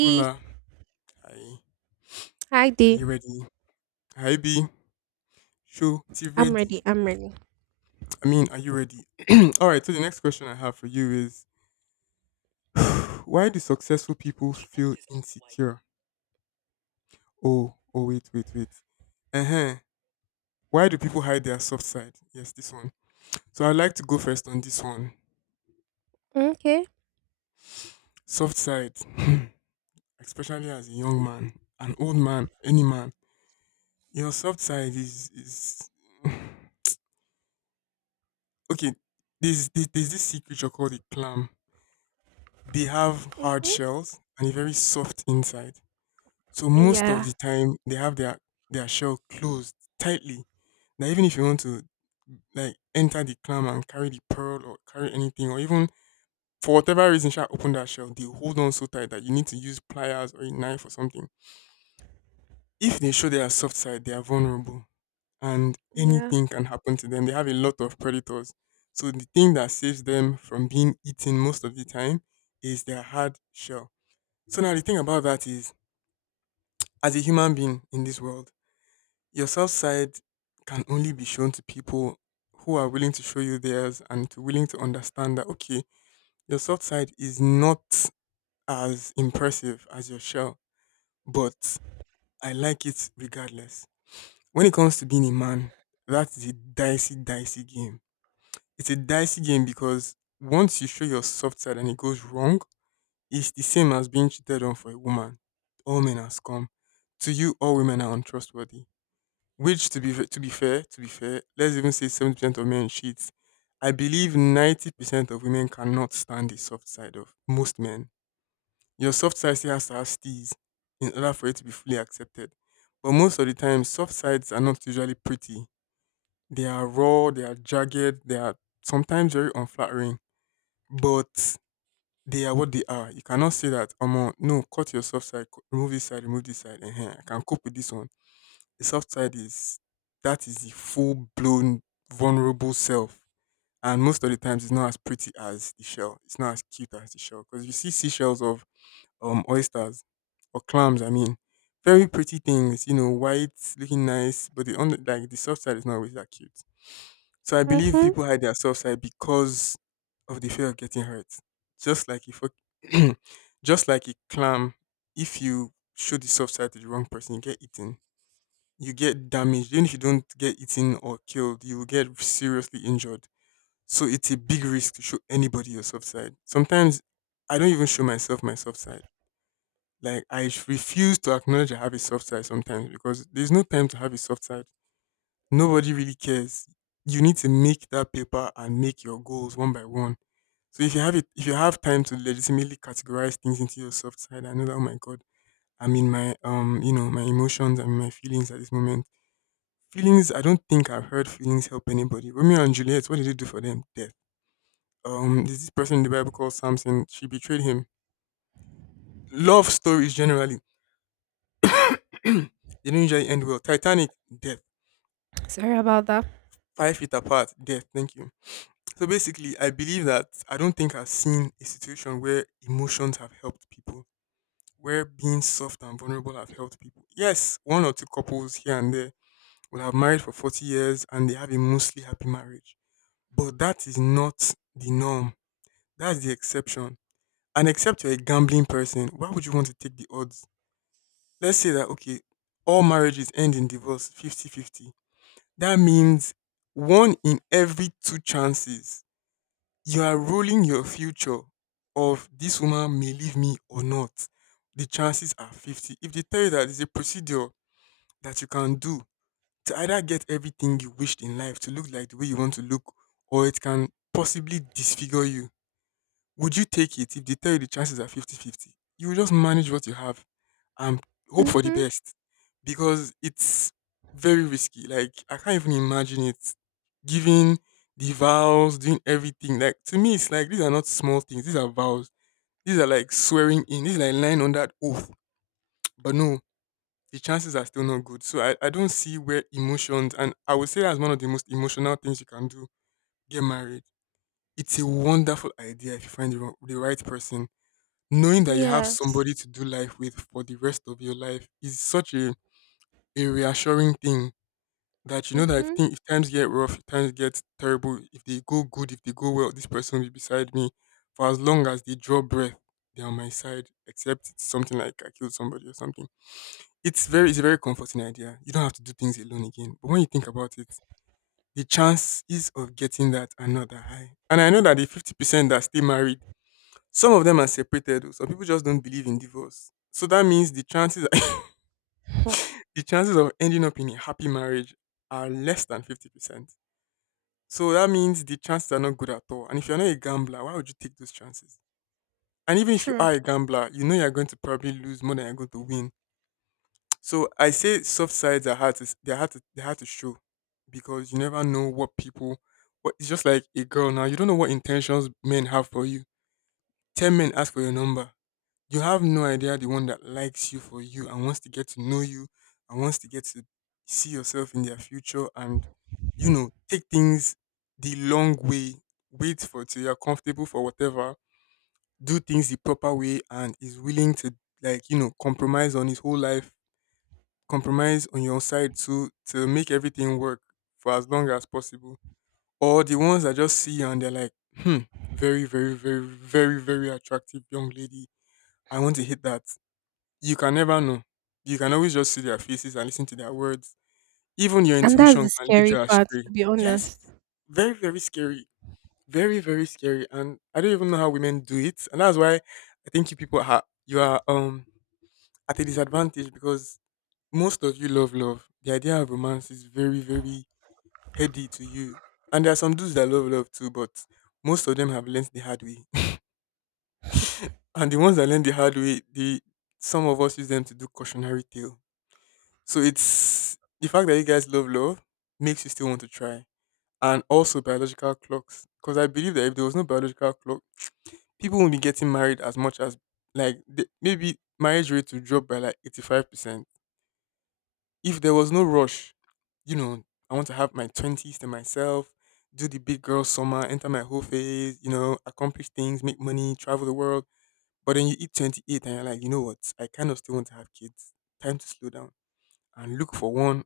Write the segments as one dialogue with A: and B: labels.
A: Hola, hi.
B: Hi,
A: Are
B: D.
A: you ready? Hi, B. Show T ready.
B: I'm ready.
A: I mean, are you ready? All right. So the next question I have for you is, why do successful people feel insecure? Oh, oh, wait, wait, wait. Uh huh. Why do people hide their soft side? Yes, this one. So I'd like to go first on this one.
B: Okay.
A: Soft side, especially as a young man, an old man, any man. Your soft side is okay. There's this secret you're called a clam. They have hard
B: Mm-hmm.
A: shells and a very soft inside. So most of
B: Yeah.
A: the time they have their shell closed tightly. That even if you want to like enter the clam and carry the pearl or carry anything or even for whatever reason shall open that shell, they hold on so tight that you need to use pliers or a knife or something. If they show their soft side, they are vulnerable, and
B: Yeah.
A: anything can happen to them. They have a lot of predators. So the thing that saves them from being eaten most of the time is their hard shell. So now the thing about that is, as a human being in this world, your self side can only be shown to people who are willing to show you theirs and to willing to understand that, okay, your soft side is not as impressive as your shell, but I like it regardless. When it comes to being a man, that is a dicey, dicey game. It's a dicey game because once you show your soft side and it goes wrong, it's the same as being cheated on for a woman. All men are scum. To you, all women are untrustworthy. Which, to be fair, let's even say 70% of men cheat. I believe 90% of women cannot stand the soft side of most men. Your soft side still has to have steez in order for it to be fully accepted. But most of the time, soft sides are not usually pretty. They are raw. They are jagged. They are sometimes very unflattering. But they are what they are. You cannot say that, no, cut your soft side, remove this side, remove this side, and here I can cope with this one. The soft side is that is the full blown vulnerable self. And most of the times it's not as pretty as the shell. It's not as cute as the shell. Because you see seashells of oysters or clams, I mean, very pretty things, you know, white, looking nice, but the under like the soft side is not always that cute. So I believe
B: Mm-hmm.
A: people hide their soft side because of the fear of getting hurt. Just like if a- just like a clam, if you show the soft side to the wrong person, you get eaten. You get damaged. Even if you don't get eaten or killed, you will get seriously injured. So it's a big risk to show anybody your soft side. Sometimes I don't even show myself my soft side. Like I refuse to acknowledge I have a soft side sometimes because there's no time to have a soft side. Nobody really cares. You need to make that paper and make your goals one by one. So if you have it, if you have time to legitimately categorize things into your soft side, I know that. Oh my god, I'm in my emotions and my feelings at this moment. Feelings. I don't think I've heard feelings help anybody. Romeo and Juliet. What did they do for them? Death. There's this person in the Bible called Samson. She betrayed him. Love stories generally, they don't usually end well. Titanic. Death.
B: Sorry about that.
A: Five Feet Apart. Death. Thank you. So basically, I believe that I don't think I've seen a situation where emotions have helped people, where being soft and vulnerable have helped people. Yes, one or two couples here and there will have married for 40 years and they have a mostly happy marriage. But that is not the norm. That's the exception. And except you're a gambling person, why would you want to take the odds? Let's say that, okay, all marriages end in divorce 50-50. That means one in every two chances. You are ruling your future of this woman may leave me or not. The chances are 50. If they tell you that there's a procedure that you can do to either get everything you wished in life to look like the way you want to look, or it can possibly disfigure you, would you take it if they tell you the chances are 50-50? You will just manage what you have and hope for the
B: Mm-hmm.
A: best, because it's very risky. Like I can't even imagine it. Giving the vows, doing everything. Like to me, it's like these are not small things. These are vows. These are like swearing in. These are like lying on that oath. But no, the chances are still not good. So I don't see where emotions, and I would say that's one of the most emotional things you can do. Get married. It's a wonderful idea if you find the right person. Knowing that you have
B: Yes.
A: somebody to do life with for the rest of your life is such a reassuring thing, that you know that
B: Mm-hmm.
A: if times get rough, if times get terrible, if they go good, if they go well, this person will be beside me for as long as they draw breath. They're on my side, except it's something like I killed somebody or something. It's a very comforting idea. You don't have to do things alone again. But when you think about it, the chances of getting that are not that high. And I know that the 50% that stay married, some of them are separated. Oh. Some people just don't believe in divorce. So that means the chances the chances of ending up in a happy marriage are less than 50%. So that means the chances are not good at all. And if you're not a gambler, why would you take those chances? And even if you
B: True.
A: are a gambler, you know you're going to probably lose more than you're going to win. So I say soft sides are hard to s- they're hard to they hard to show, because you never know what it's just like a girl now. You don't know what intentions men have for you. Ten men ask for your number. You have no idea the one that likes you for you and wants to get to know you and wants to get to see yourself in their future and, you know, take things the long way, wait for till you're comfortable for whatever, do things the proper way and is willing to, like, you know, compromise on his whole life, compromise on your side too to make everything work for as long as possible. Or the ones that just see you and they're like, very, very, very, very, very attractive young lady. I want to hit that. You can never know. You can always just see their faces and listen to their words. Even your
B: And that's
A: intuition
B: the
A: can lead
B: scary
A: you
B: part,
A: astray.
B: to be
A: Yes.
B: honest.
A: Very, very scary. Very, very scary. And I don't even know how women do it. And that's why I think you are at a disadvantage, because most of you love love. The idea of romance is very, very heady to you. And there are some dudes that love love too, but most of them have learned the hard way. And the ones that learn the hard way, the some of us use them to do cautionary tale. So it's the fact that you guys love love makes you still want to try. And also biological clocks. Because I believe that if there was no biological clock, people won't be getting married as much as like maybe marriage rate would drop by like 85%. If there was no rush, you know, I want to have my 20s to myself, do the big girl summer, enter my whole phase, you know, accomplish things, make money, travel the world. But then you hit 28 and you're like, you know what? I kind of still want to have kids. Time to slow down and look for one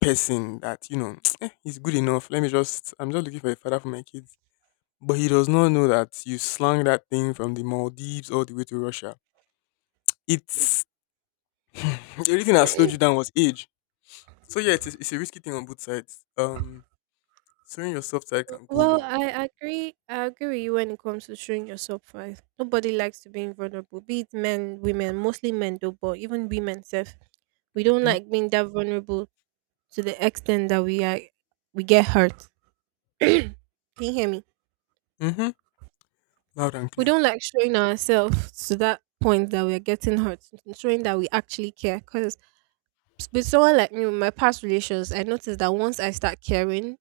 A: person that you know "Eh, he's good enough. Let me just looking for a father for my kids." But he does not know that you slung that thing from the Maldives all the way to Russia. It's the only thing that slowed you down was age. So yeah, it's a risky thing on both sides. Sewing your soft side can go
B: Well,
A: wrong.
B: I agree. I agree with you when it comes to showing yourself first. Nobody likes to being vulnerable, be it men, women, mostly men though, but even women self. We don't
A: Mm-hmm.
B: like being that vulnerable to the extent that we get hurt. Can you hear me?
A: Mm-hmm. Loud and
B: We
A: clear.
B: don't like showing ourselves to that point that we're getting hurt, and showing that we actually care. Because with someone like me, with my past relations, I noticed that once I start caring,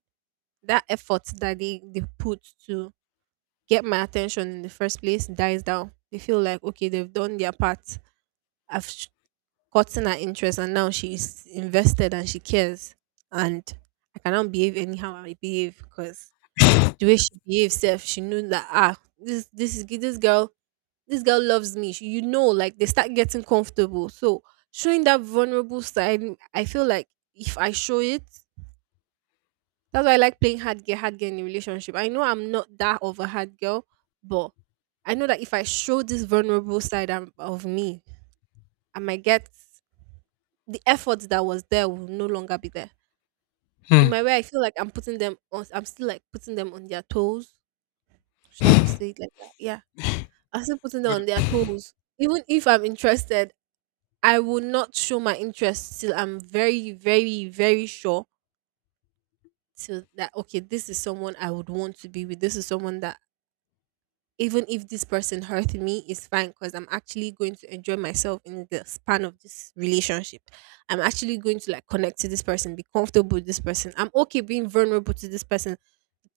B: that effort that they put to get my attention in the first place dies down. They feel like, okay, they've done their part. I've sh- Gotten her interest, and now she's invested and she cares. And I cannot behave anyhow I behave because the way she behaves, self, she knew that, ah, this girl this girl loves me. She, you know, like they start getting comfortable. So showing that vulnerable side, I feel like if I show it, that's why I like playing hard girl in a relationship. I know I'm not that of a hard girl, but I know that if I show this vulnerable side of me, I might get the effort that was there will no longer be there. In
A: Hmm.
B: my way, I feel like I'm putting them on. I'm still like putting them on their toes. Should I say it like that? Yeah, I'm still putting them
A: but
B: on their toes even if I'm interested, I will not show my interest till I'm very, very, very sure till that okay, this is someone I would want to be with. This is someone that even if this person hurt me, is fine because I'm actually going to enjoy myself in the span of this relationship. I'm actually going to like connect to this person, be comfortable with this person. I'm okay being vulnerable to this person.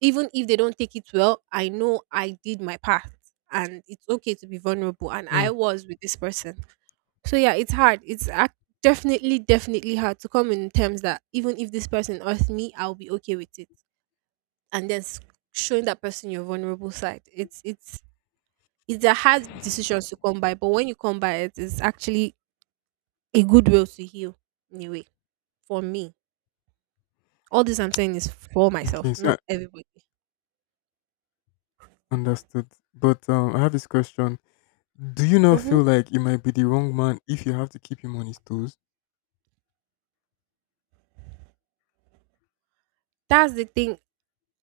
B: Even if they don't take it well, I know I did my part and it's okay to be vulnerable and
A: Hmm.
B: I was with this person. So yeah, it's hard. Definitely, definitely hard to come in terms that even if this person hurts me, I'll be okay with it. And showing that person your vulnerable side, it's a hard decision to come by. But when you come by it, it's actually a good way to heal. Anyway, for me, all this I'm saying is for
A: okay,
B: myself,
A: so I
B: not everybody.
A: understood. But I have this question. Do you not
B: Hmm.
A: feel like you might be the wrong man if you have to keep him on his toes?
B: That's the thing.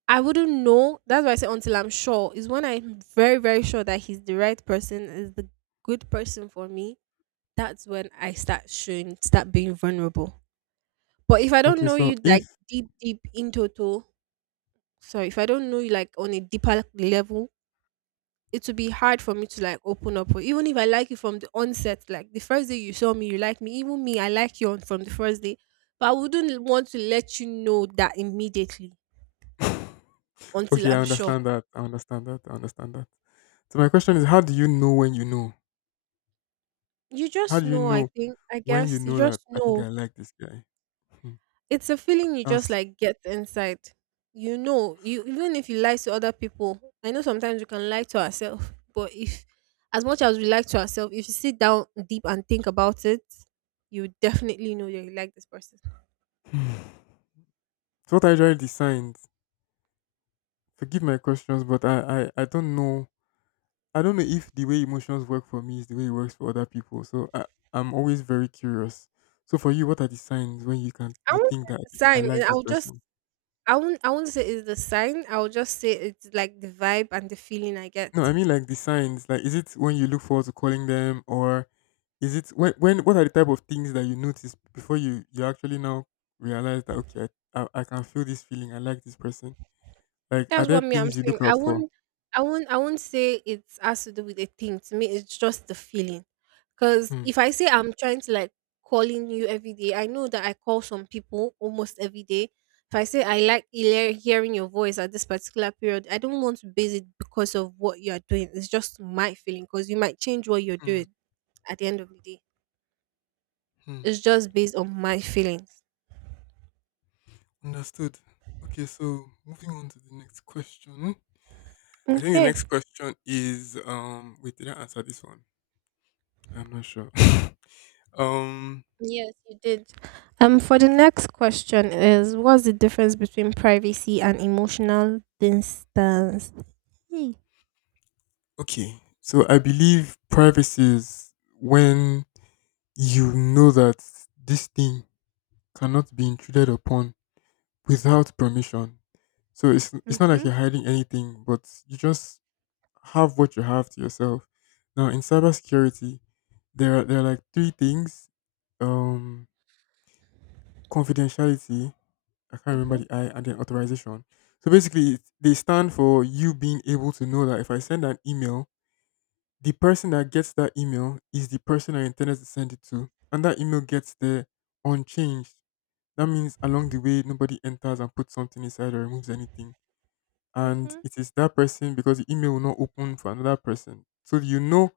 B: I wouldn't know. That's why I say until I'm sure. Is when I'm very, very sure that he's the right person, is the good person for me that's when I start showing, start being vulnerable. But if I don't
A: Okay,
B: know
A: so
B: you
A: if
B: like deep, deep in total, sorry, if I don't know you like on a deeper level, it will be hard for me to like open up. Or even if I like you from the onset, like the first day you saw me, you like me. Even me, I like you from the first day. But I wouldn't want to let you know that immediately until
A: okay, I
B: I'm sure.
A: understand that. I understand that. I understand that. So my question is, how do you know when you know?
B: You
A: How
B: just
A: do you
B: know, I
A: know
B: think, I
A: when you
B: guess, you
A: know that
B: just
A: I think
B: know.
A: I like this guy? Hmm.
B: It's a feeling you just
A: That's
B: like get inside. You know, you even if you lie to other people, I know sometimes we can lie to ourselves, but if as much as we lie to ourselves, if you sit down deep and think about it, you definitely know that you like this person.
A: hmm. so what I try the signs. Forgive my questions, but I don't know. I don't know if the way emotions work for me is the way it works for other people. So I'm always very curious. So for you, what are the signs when you can
B: I
A: you
B: won't say
A: think that
B: it's a
A: I
B: sign, and
A: like this
B: I'll just
A: person?
B: I won't say it's the sign, I'll just say it's like the vibe and the feeling I get.
A: No, I mean like the signs. Like, is it when you look forward to calling them, or is it when? When? What are the type of things that you notice before you actually now realize that okay, I can feel this feeling. I like this person. Like, are
B: That's
A: there
B: what me I'm
A: things you
B: saying.
A: look
B: I
A: out for?
B: won't I won't I won't say it has to do with a thing. To me, it's just the feeling. Cause
A: Hmm.
B: if I say I'm trying to like calling you every day, I know that I call some people almost every day. If I say I like hearing your voice at this particular period, I don't want to base it because of what you are doing. It's just my feeling because you might change what you're
A: Hmm,
B: doing at the end of the day.
A: hmm.
B: It's just based on my feelings.
A: Understood. Okay, so moving on to the next question. I think the
B: Okay.
A: next question is wait, did I answer this one? I'm not sure. um
B: Yes, you did. For the next question is what's the difference between privacy and emotional distance? Hmm.
A: okay. So I believe privacy is when you know that this thing cannot be intruded upon without permission. So it's not like
B: Mm-hmm,
A: you're hiding anything, but you just have what you have to yourself. Now in cybersecurity, there are like three things: um, confidentiality. I can't remember
B: mm-hmm,
A: the I and then authorization. So basically, it's- they stand for you being able to know that if I send an email, the person that gets that email is the person I intended to send it to, and that email gets there unchanged. That means along the way, nobody enters and puts something inside or removes anything. And
B: mm-hmm.
A: it is that person because the email will not open for another person. So you know,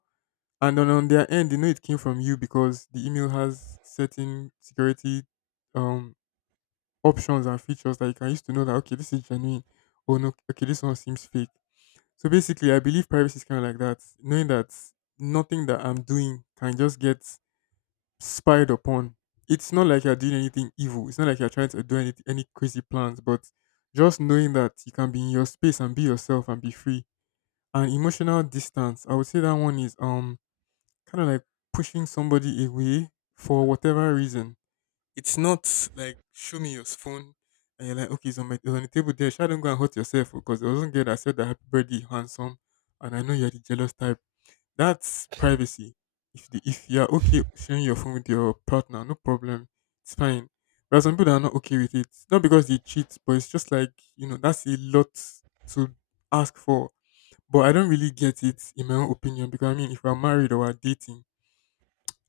A: and then on their end, they know it came from you because the email has certain security um, options and features that you can use to know that, okay, this is genuine. Oh, no, okay, this one seems fake. So basically, I believe privacy is kind of like that, knowing that nothing that I'm doing can just get spied upon. It's not like you're doing anything evil. It's not like you're trying to do any crazy plans, but just knowing that you can be in your space and be yourself and be free. And emotional distance, I would say that one is kind of like pushing somebody away for whatever reason. It's not like show me your phone and you're like, okay, it's on the table there. Sure, don't go and hurt yourself because there wasn't girl that said that happy birthday, handsome. And I know you're the jealous type. That's privacy. If you're okay sharing your phone with your partner, no problem. It's fine. But some people that are not okay with it. Not because they cheat, but it's just like, you know, that's a lot to ask for. But I don't really get it in my own opinion because I mean if we're married or we're dating,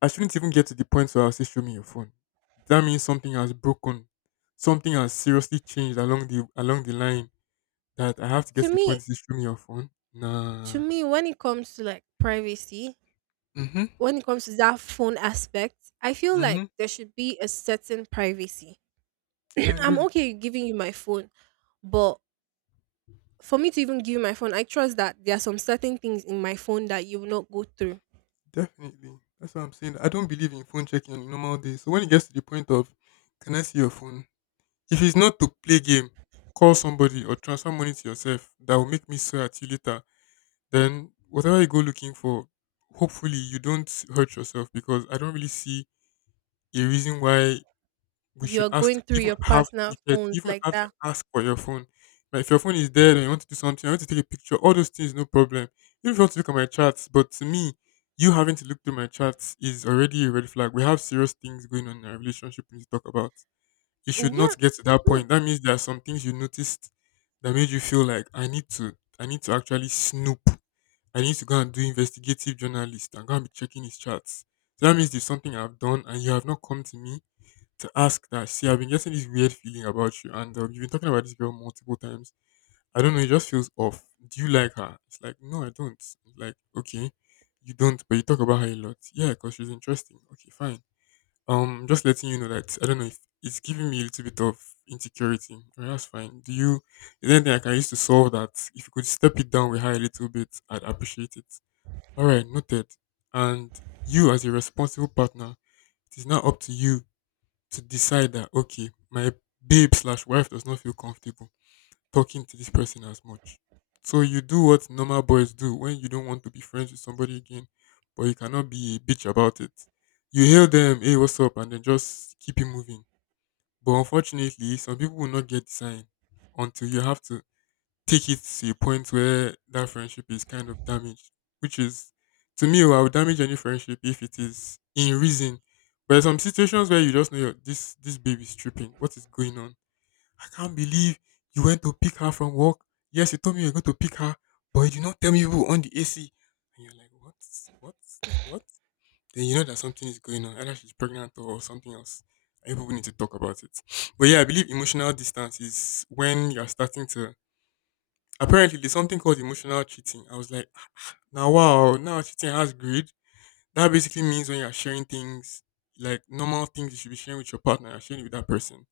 A: I shouldn't even get to the point where I'll say show me your phone. That means something has broken. Something has seriously changed along the line that I have to get
B: To
A: to the point
B: me,
A: to say, show me your phone.
B: to
A: Nah.
B: me, when it comes to like privacy,
A: Mm-hmm.
B: when it comes to that phone aspect, I feel
A: Mm-hmm.
B: like there should be a certain privacy.
A: I
B: I'm
A: agree.
B: okay with giving you my phone, but for me to even give you my phone, I trust that there are some certain things in my phone that you will not go through.
A: Definitely. That's what I'm saying. I don't believe in phone checking on a normal day. So when it gets to the point of can I see your phone? If it's not to play game, call somebody or transfer money to yourself that will make me swear at you later, then whatever you go looking for, hopefully you don't hurt yourself because I don't really see a reason why we
B: You
A: should
B: are
A: ask
B: going
A: to
B: through
A: even
B: your
A: have you
B: personal
A: get
B: phones
A: even
B: like
A: have to
B: that
A: ask for your phone. Like if your phone is dead and you want to do something, I want to take a picture, all those things no problem. Even if you want to look at my chats, but to me, you having to look through my chats is already a red flag. We have serious things going on in our relationship we need to talk about. It should
B: Yeah.
A: not get to that
B: Mm.
A: point. That means there are some things you noticed that made you feel like I need to actually snoop. I need to go and do investigative journalist and go and be checking his chats. So that means there's something I've done and you have not come to me to ask that, see, I've been getting this weird feeling about you, and you've been talking about this girl multiple times. I don't know, it just feels off. Do you like her? It's like, no, I don't. Like, okay, you don't, but you talk about her a lot. Yeah, because she's interesting. Okay, fine. Just letting you know that I don't know if it's giving me a little bit of insecurity. All right, that's fine. Do you? Is there anything I can use to solve that? If you could step it down with her a little bit, I'd appreciate it. All right, noted. And you, as a responsible partner, it is now up to you to decide that okay, my babe slash wife does not feel comfortable talking to this person as much. So you do what normal boys do when you don't want to be friends with somebody again, but you cannot be a bitch about it. You hail them, hey, what's up, and then just keep it moving. But unfortunately, some people will not get the sign until you have to take it to a point where that friendship is kind of damaged, which is to me, oh, I would damage any friendship if it is in reason. But there's some situations where you just know you're, this baby's tripping. What is going on? I can't believe you went to pick her from work. Yes, you told me you were going to pick her, but you did not tell me you were on the AC. And you're like, what, what? Then you know that something is going on. Either she's pregnant or something else. And people need to talk about it. But yeah, I believe emotional distance is when you're starting to apparently, there's something called emotional cheating. I was like, "Ah, now wow, now cheating has greed." That basically means when you're sharing things, like normal things you should be sharing with your partner, you're sharing it with that person.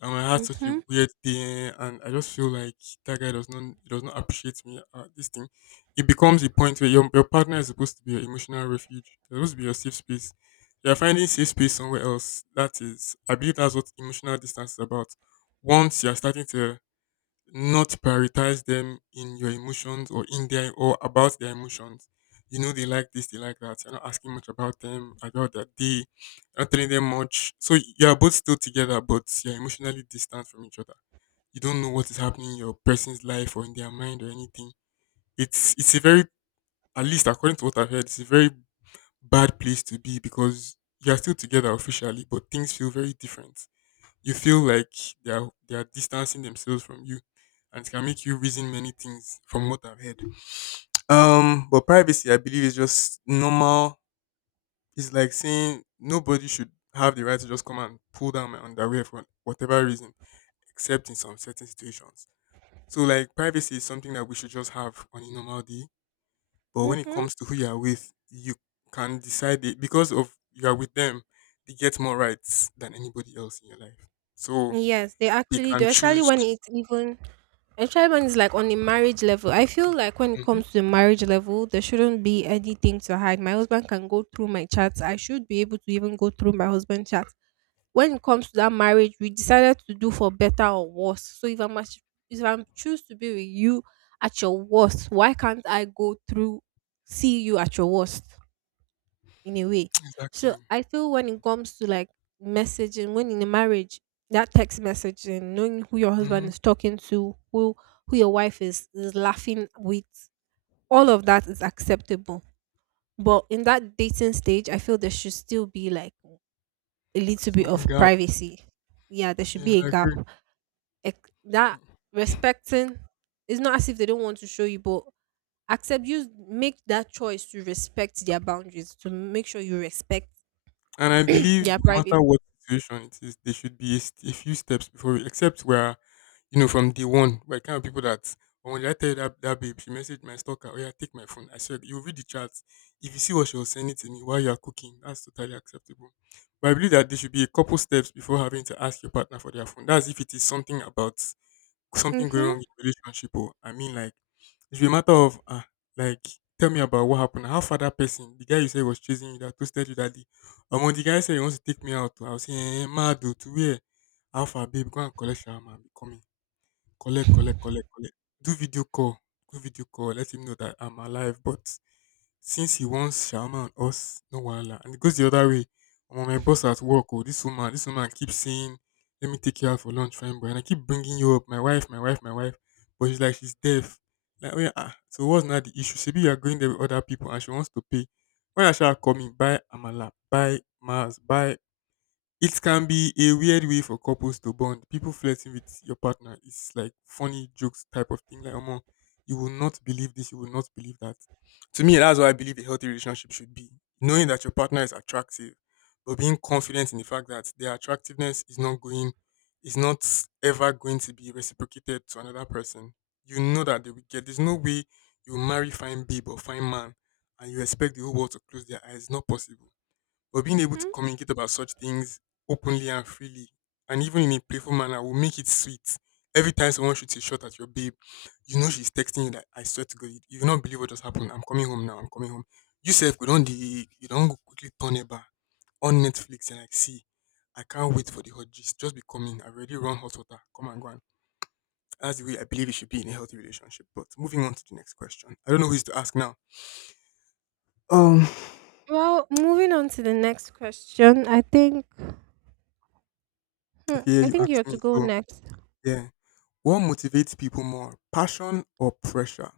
A: And I had such a
B: Mhm.
A: weird day, and I just feel like that guy does not appreciate me. This thing, it becomes a point where your partner is supposed to be your emotional refuge. They're supposed to be your safe space. You're finding safe space somewhere else. That is, I believe that's what emotional distance is about. Once you're starting to not prioritize them in your emotions or in their or about their emotions. You know they like this, they like that. You're not asking much about them, about their day, you're not telling them much. So you are both still together, but you're emotionally distant from each other. You don't know what is happening in your person's life or in their mind or anything. It's a very at least according to what I've heard, it's a very bad place to be because you are still together officially, but things feel very different. You feel like they are distancing themselves from you, and it can make you reason many things from what I've heard. But privacy, I believe, is just normal. It's like saying nobody should have the right to just come and pull down my underwear for whatever reason, except in some certain situations. So, like, privacy is something that we should just have on a normal day. But when it
B: Mhm.
A: comes to who you are with, you can decide it because of you are with them. They get more rights than anybody else in your life, so
B: Yes, they
A: they
B: actually
A: can
B: do. Especially
A: choose.
B: when it's even, especially when it's like on the marriage level. I feel like when it
A: Mm-hmm.
B: comes to the marriage level, there shouldn't be anything to hide. My husband can go through my chats. I should be able to even go through my husband's chats. When it comes to that marriage, we decided to do for better or worse. So if I'm choose to be with you at your worst, why can't I go through see you at your worst? In a way. So
A: Exactly.
B: I feel when it comes to like messaging, when in a marriage, that text messaging, knowing who your husband
A: Mm-hmm.
B: is talking to, who your wife is laughing with, all of that is acceptable. But in that dating stage, I feel there should still be like a little bit
A: Some
B: of
A: gap.
B: privacy. Yeah, there should
A: Yeah,
B: be a
A: I
B: gap.
A: agree.
B: That
A: Mm.
B: respecting it's not as if they don't want to show you, but accept you make that choice to respect their boundaries to make sure you respect
A: And I believe
B: yeah,
A: no
B: privacy.
A: matter what situation it is, there should be a, st- a few steps before we, except where, you know, from day one, we're kind of people that, oh, when I tell you that, that babe, she messaged my stalker, oh, yeah, take my phone. I said, you read the chat. If you see what she was sending to me while you're cooking, that's totally acceptable. But I believe that there should be a couple steps before having to ask your partner for their phone. That's if it is something about something going wrong
B: Mhm.
A: in the relationship. Oh! I mean, like it's a matter of like tell me about what happened. How far that person, the guy you said was chasing you, that toasted you that day, and when the guy said he wants to take me out, oh, I was saying, eh, eh, mad oh, to where? How far, babe? Go and collect your man, be coming. Collect, collect, collect, collect. Do video call. Do video call. Let him know that I'm alive. But since he wants Sharma and us, no wala. And it goes the other way. I'm my boss at work. Oh, this woman keeps saying, "Let me take you out for lunch, friend boy." And I keep bringing you up, my wife, my wife, my wife. But she's like, she's deaf. Like, oh yeah, So what's not the issue? Maybe you are going there with other people, and she wants to pay. When I shall call me, buy amala, buy Mars, buy it can be a weird way for couples to bond. People flirting with your partner is like funny jokes type of thing. Like, oh, you will not believe this, you will not believe that. To me, that's what I believe a healthy relationship should be. Knowing that your partner is attractive, but being confident in the fact that their attractiveness is not ever going to be reciprocated to another person. You know that they will get. There's no way you marry fine babe or fine man and you expect the whole world to close their eyes. Not possible, but being able to
B: Mhm.
A: communicate about such things openly and freely, and even in a playful manner, will make it sweet. Every time someone shoots a shot at your babe, you know she's texting you that I swear to God, you will not believe what just happened. I'm coming home now. I'm coming home. You self go don't the you don't go, quickly turn it back on Netflix and like see. I can't wait for the hot gist. Just be coming. I've already run hot water. Come and go on. That's the way I believe it should be in a healthy relationship. But moving on to the next question. I don't know who is to ask now. Um,
B: Well, moving on to the next question, I think hmm,
A: Okay, yeah,
B: I
A: you
B: think you're
A: asked
B: to
A: me.
B: go
A: So
B: next.
A: yeah. What motivates people more, passion or pressure?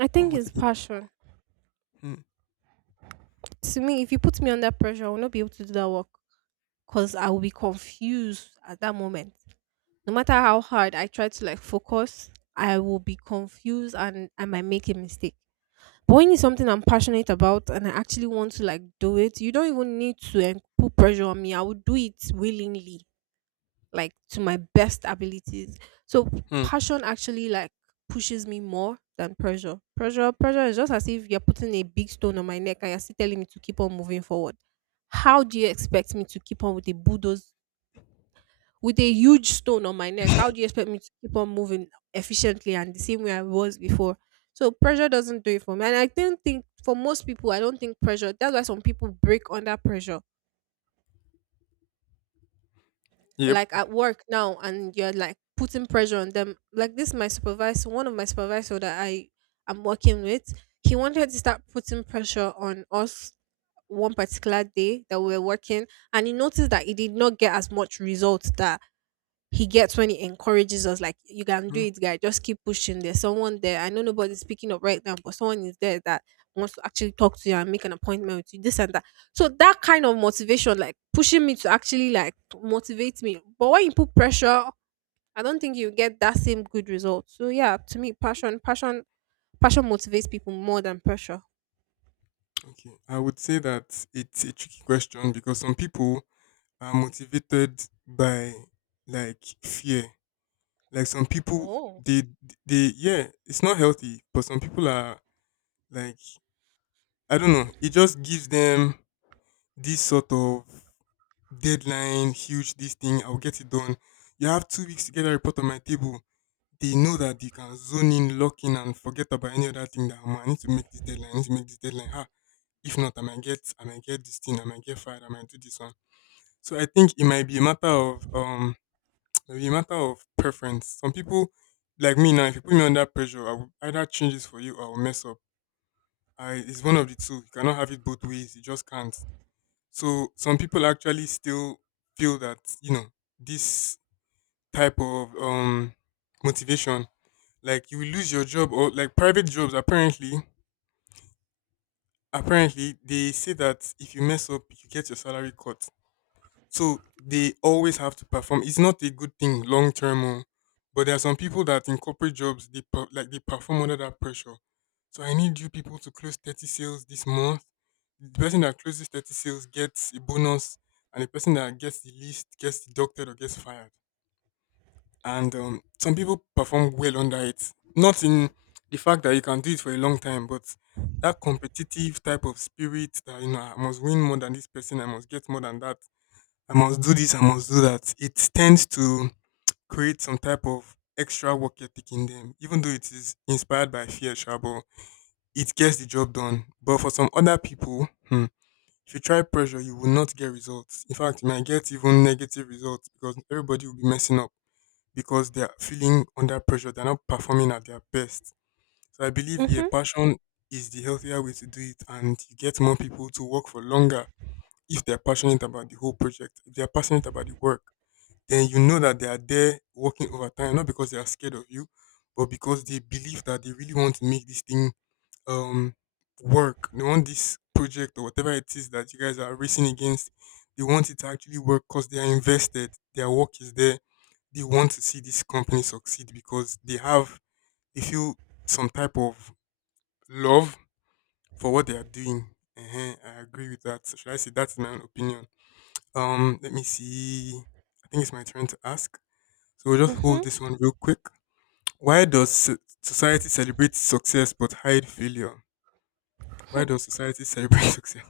B: I
A: What
B: think it's
A: motivates?
B: passion.
A: Hmm.
B: To me, if you put me under pressure, I will not be able to do that work because I will be confused at that moment. No matter how hard I try to like focus, I will be confused and I might make a mistake. But when it's something I'm passionate about and I actually want to like do it, you don't even need to put pressure on me. I will do it willingly like to my best abilities. So
A: Hmm.
B: passion actually like pushes me more than pressure. Pressure, pressure is just as if you're putting a big stone on my neck and you're still telling me to keep on moving forward. How do you expect me to keep on with a bulldoze with a huge stone on my neck? How do you expect me to keep on moving efficiently and the same way I was before? So pressure doesn't do it for me. And I don't think for most people, I don't think pressure. That's why some people break under pressure
A: Yep.
B: like at work now and you're like putting pressure on them like this my supervisor one of my supervisor that I am working with he wanted to start putting pressure on us one particular day that we were working and he noticed that he did not get as much results that he gets when he encourages us like you can do
A: Hmm.
B: it guy just keep pushing there's someone there I know nobody's picking up right now but someone is there that wants to actually talk to you and make an appointment with you this and that so that kind of motivation like pushing me to actually like to motivate me but when you put pressure I don't think you get that same good result so yeah to me passion passion motivates people more than pressure.
A: Okay. I would say that it's a tricky question because some people are motivated by like fear. Like some people,
B: Oh.
A: yeah, it's not healthy, but some people are like, I don't know, it just gives them this sort of deadline, huge, this thing, I'll get it done. You have 2 weeks to get a report on my table. They know that they can zone in, lock in, and forget about any other thing that, "Omo, I need to make this deadline, I need to make this deadline. Ah, if not, I might get this thing, I might get fired, I might do this one." So I think it might be a matter of maybe a matter of preference. Some people, like me now, if you put me under pressure, I will either change this for you or I will mess up. I It's one of the two. You cannot have it both ways, you just can't. So some people actually still feel that, you know, this type of motivation, like you will lose your job, or like private jobs, apparently they say that if you mess up you get your salary cut, so they always have to perform. It's not a good thing long term, oh. But there are some people that in corporate jobs they like they perform under that pressure. So I need you people to close 30 sales this month. The person that closes 30 sales gets a bonus, and the person that gets the least gets deducted or gets fired. And some people perform well under it. Not in the fact that you can do it for a long time, but that competitive type of spirit, that you know I must win more than this person, I must get more than that, I must do this, I must do that. It tends to create some type of extra work ethic in them, even though it is inspired by fear, sha, but it gets the job done. But for some other people, hmm, if you try pressure, you will not get results. In fact, you might get even negative results because everybody will be messing up because they're feeling under pressure. They're not performing at their best. So I believe, yeah,
B: mm-hmm,
A: passion is the healthier way to do it, and you get more people to work for longer if they're passionate about the whole project. If they're passionate about the work, then you know that they are there working overtime, not because they are scared of you, but because they believe that they really want to make this thing um work. They want this project or whatever it is that you guys are racing against. They want it to actually work because they are invested. Their work is there. They want to see this company succeed because they have, they feel some type of love for what they are doing. uh I agree with that. So should I say that's my own opinion? Let me see. I think it's my turn to ask. So we'll just
B: mm-hmm.
A: hold this one real quick. Why does society celebrate success but hide failure? Why does society celebrate success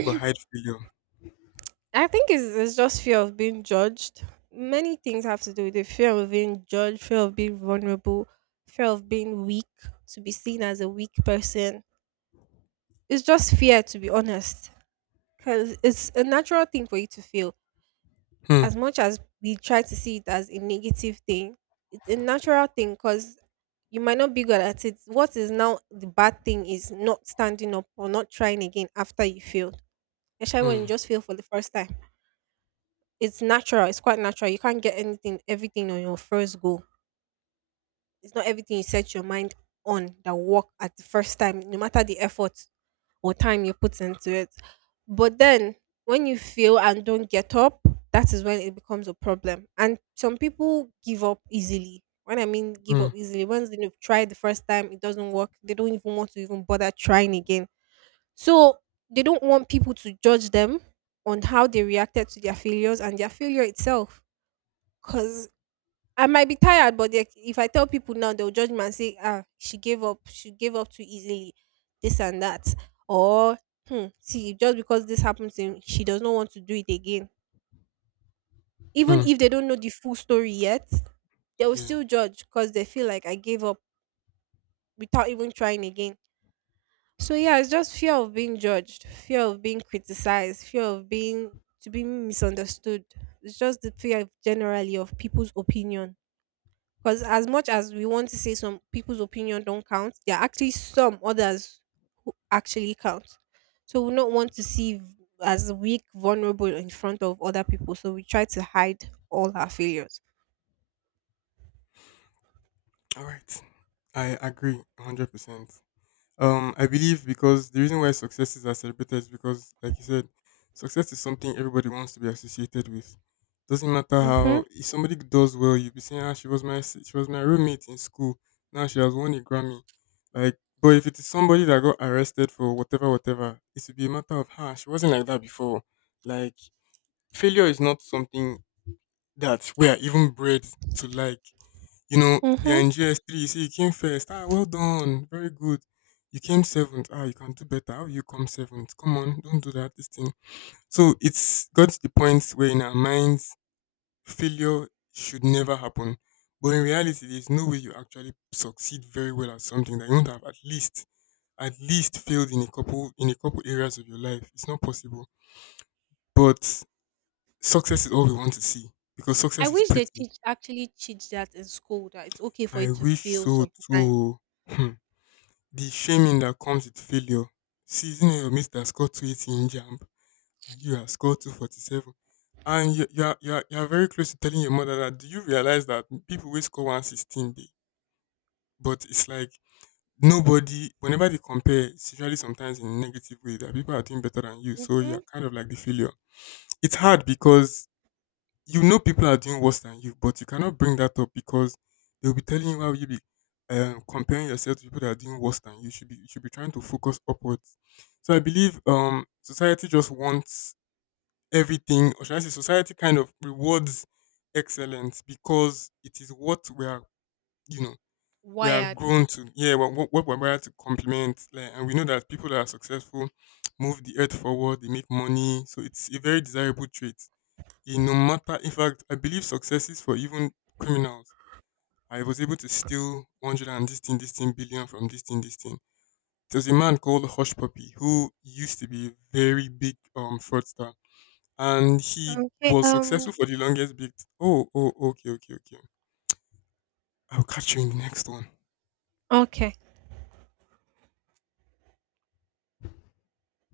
A: but hide failure?
B: I think it's just fear of being judged. Many things have to do with the fear of being judged, fear of being vulnerable, fear of being weak, to be seen as a weak person. It's just fear, to be honest, because it's a natural thing for you to feel.
A: Hmm.
B: As much as we try to see it as a negative thing, it's a natural thing because you might not be good at it. What is now the bad thing is not standing up or not trying again after you failed, especially when you
A: Hmm.
B: just fail for the first time. It's natural. It's quite natural. You can't get anything, everything on your first go. It's not everything you set your mind on that work at the first time, no matter the effort or time you put into it. But then when you fail and don't get up, that is when it becomes a problem. And some people give up easily. When I mean give
A: Hmm.
B: up easily, once they've tried the first time, it doesn't work. They don't even want to even bother trying again. So they don't want people to judge them on how they reacted to their failures and their failure itself Cause I might be tired, but they, if I tell people now, they'll judge me and say, "Ah, she gave up. She gave up too easily. This and that." Or, hmm, see, just because this happened to him, she does not want to do it again. Even
A: Hmm.
B: if they don't know the full story yet, they will
A: Yeah.
B: still judge because they feel like I gave up without even trying again. So yeah, it's just fear of being judged, fear of being criticized, fear of being to be misunderstood. It's just the fear of generally of people's opinion. Because as much as we want to say some people's opinion don't count, there are actually some others who actually count. So we don't want to as weak, vulnerable in front of other people. So we try to hide all our failures.
A: All right. I agree 100%. I believe because the reason why successes are celebrated is because, like you said, success is something everybody wants to be associated with. Doesn't matter
B: Mhm.
A: how. If somebody does well, you'll be saying, "Ah, she was my roommate in school. Now she has won a Grammy." Like, but if it is somebody that got arrested for whatever, whatever, it will be a matter of, "Ah, she wasn't like that before." Like, failure is not something that we are even bred to like. You know, we are
B: Mhm.
A: in GS3, you see, you came first. Ah, well done. Very good. You came seventh. Ah, you can do better. How you come seventh? Come on, don't do that, this thing. So it's got to the point where in our minds, failure should never happen. But in reality, there's no way you actually succeed very well at something that you won't have at least failed in a couple areas of your life. It's not possible. But success is all we want to see, because
B: I
A: success is
B: wish they
A: pretty.
B: teach actually teach that in school that it's okay for you
A: I
B: to
A: wish
B: fail
A: so
B: sometimes.
A: too. Hmm. The shaming that comes with failure. Season your mate that scored 280 in jump and you have scored 247. And you are very close to telling your mother that, do you realize that people will score 116? They, but it's like nobody, whenever they compare, it's usually sometimes in a negative way that people are doing better than you. So
B: Mhm.
A: you're kind of like the failure. It's hard because you know people are doing worse than you, but you cannot bring that up because they'll be telling you how you be comparing yourself to people that are doing worse than you. You should be trying to focus upwards. So I believe society just wants everything, or should I say society kind of rewards excellence because it is what we are, you know, we are
B: Wired.
A: grown to. Yeah, what we're wired to compliment, like, and we know that people that are successful move the earth forward, they make money, so it's a very desirable trait in no matter in fact, I believe successes for even criminals. I was able to steal 100 and this thing billion from this thing. There's a man called Hush Puppy who used to be a very big fraudster, and he
B: Okay.
A: was successful for the longest bit. Oh, oh. Okay, okay, okay. I'll catch you in the next one.
B: Okay.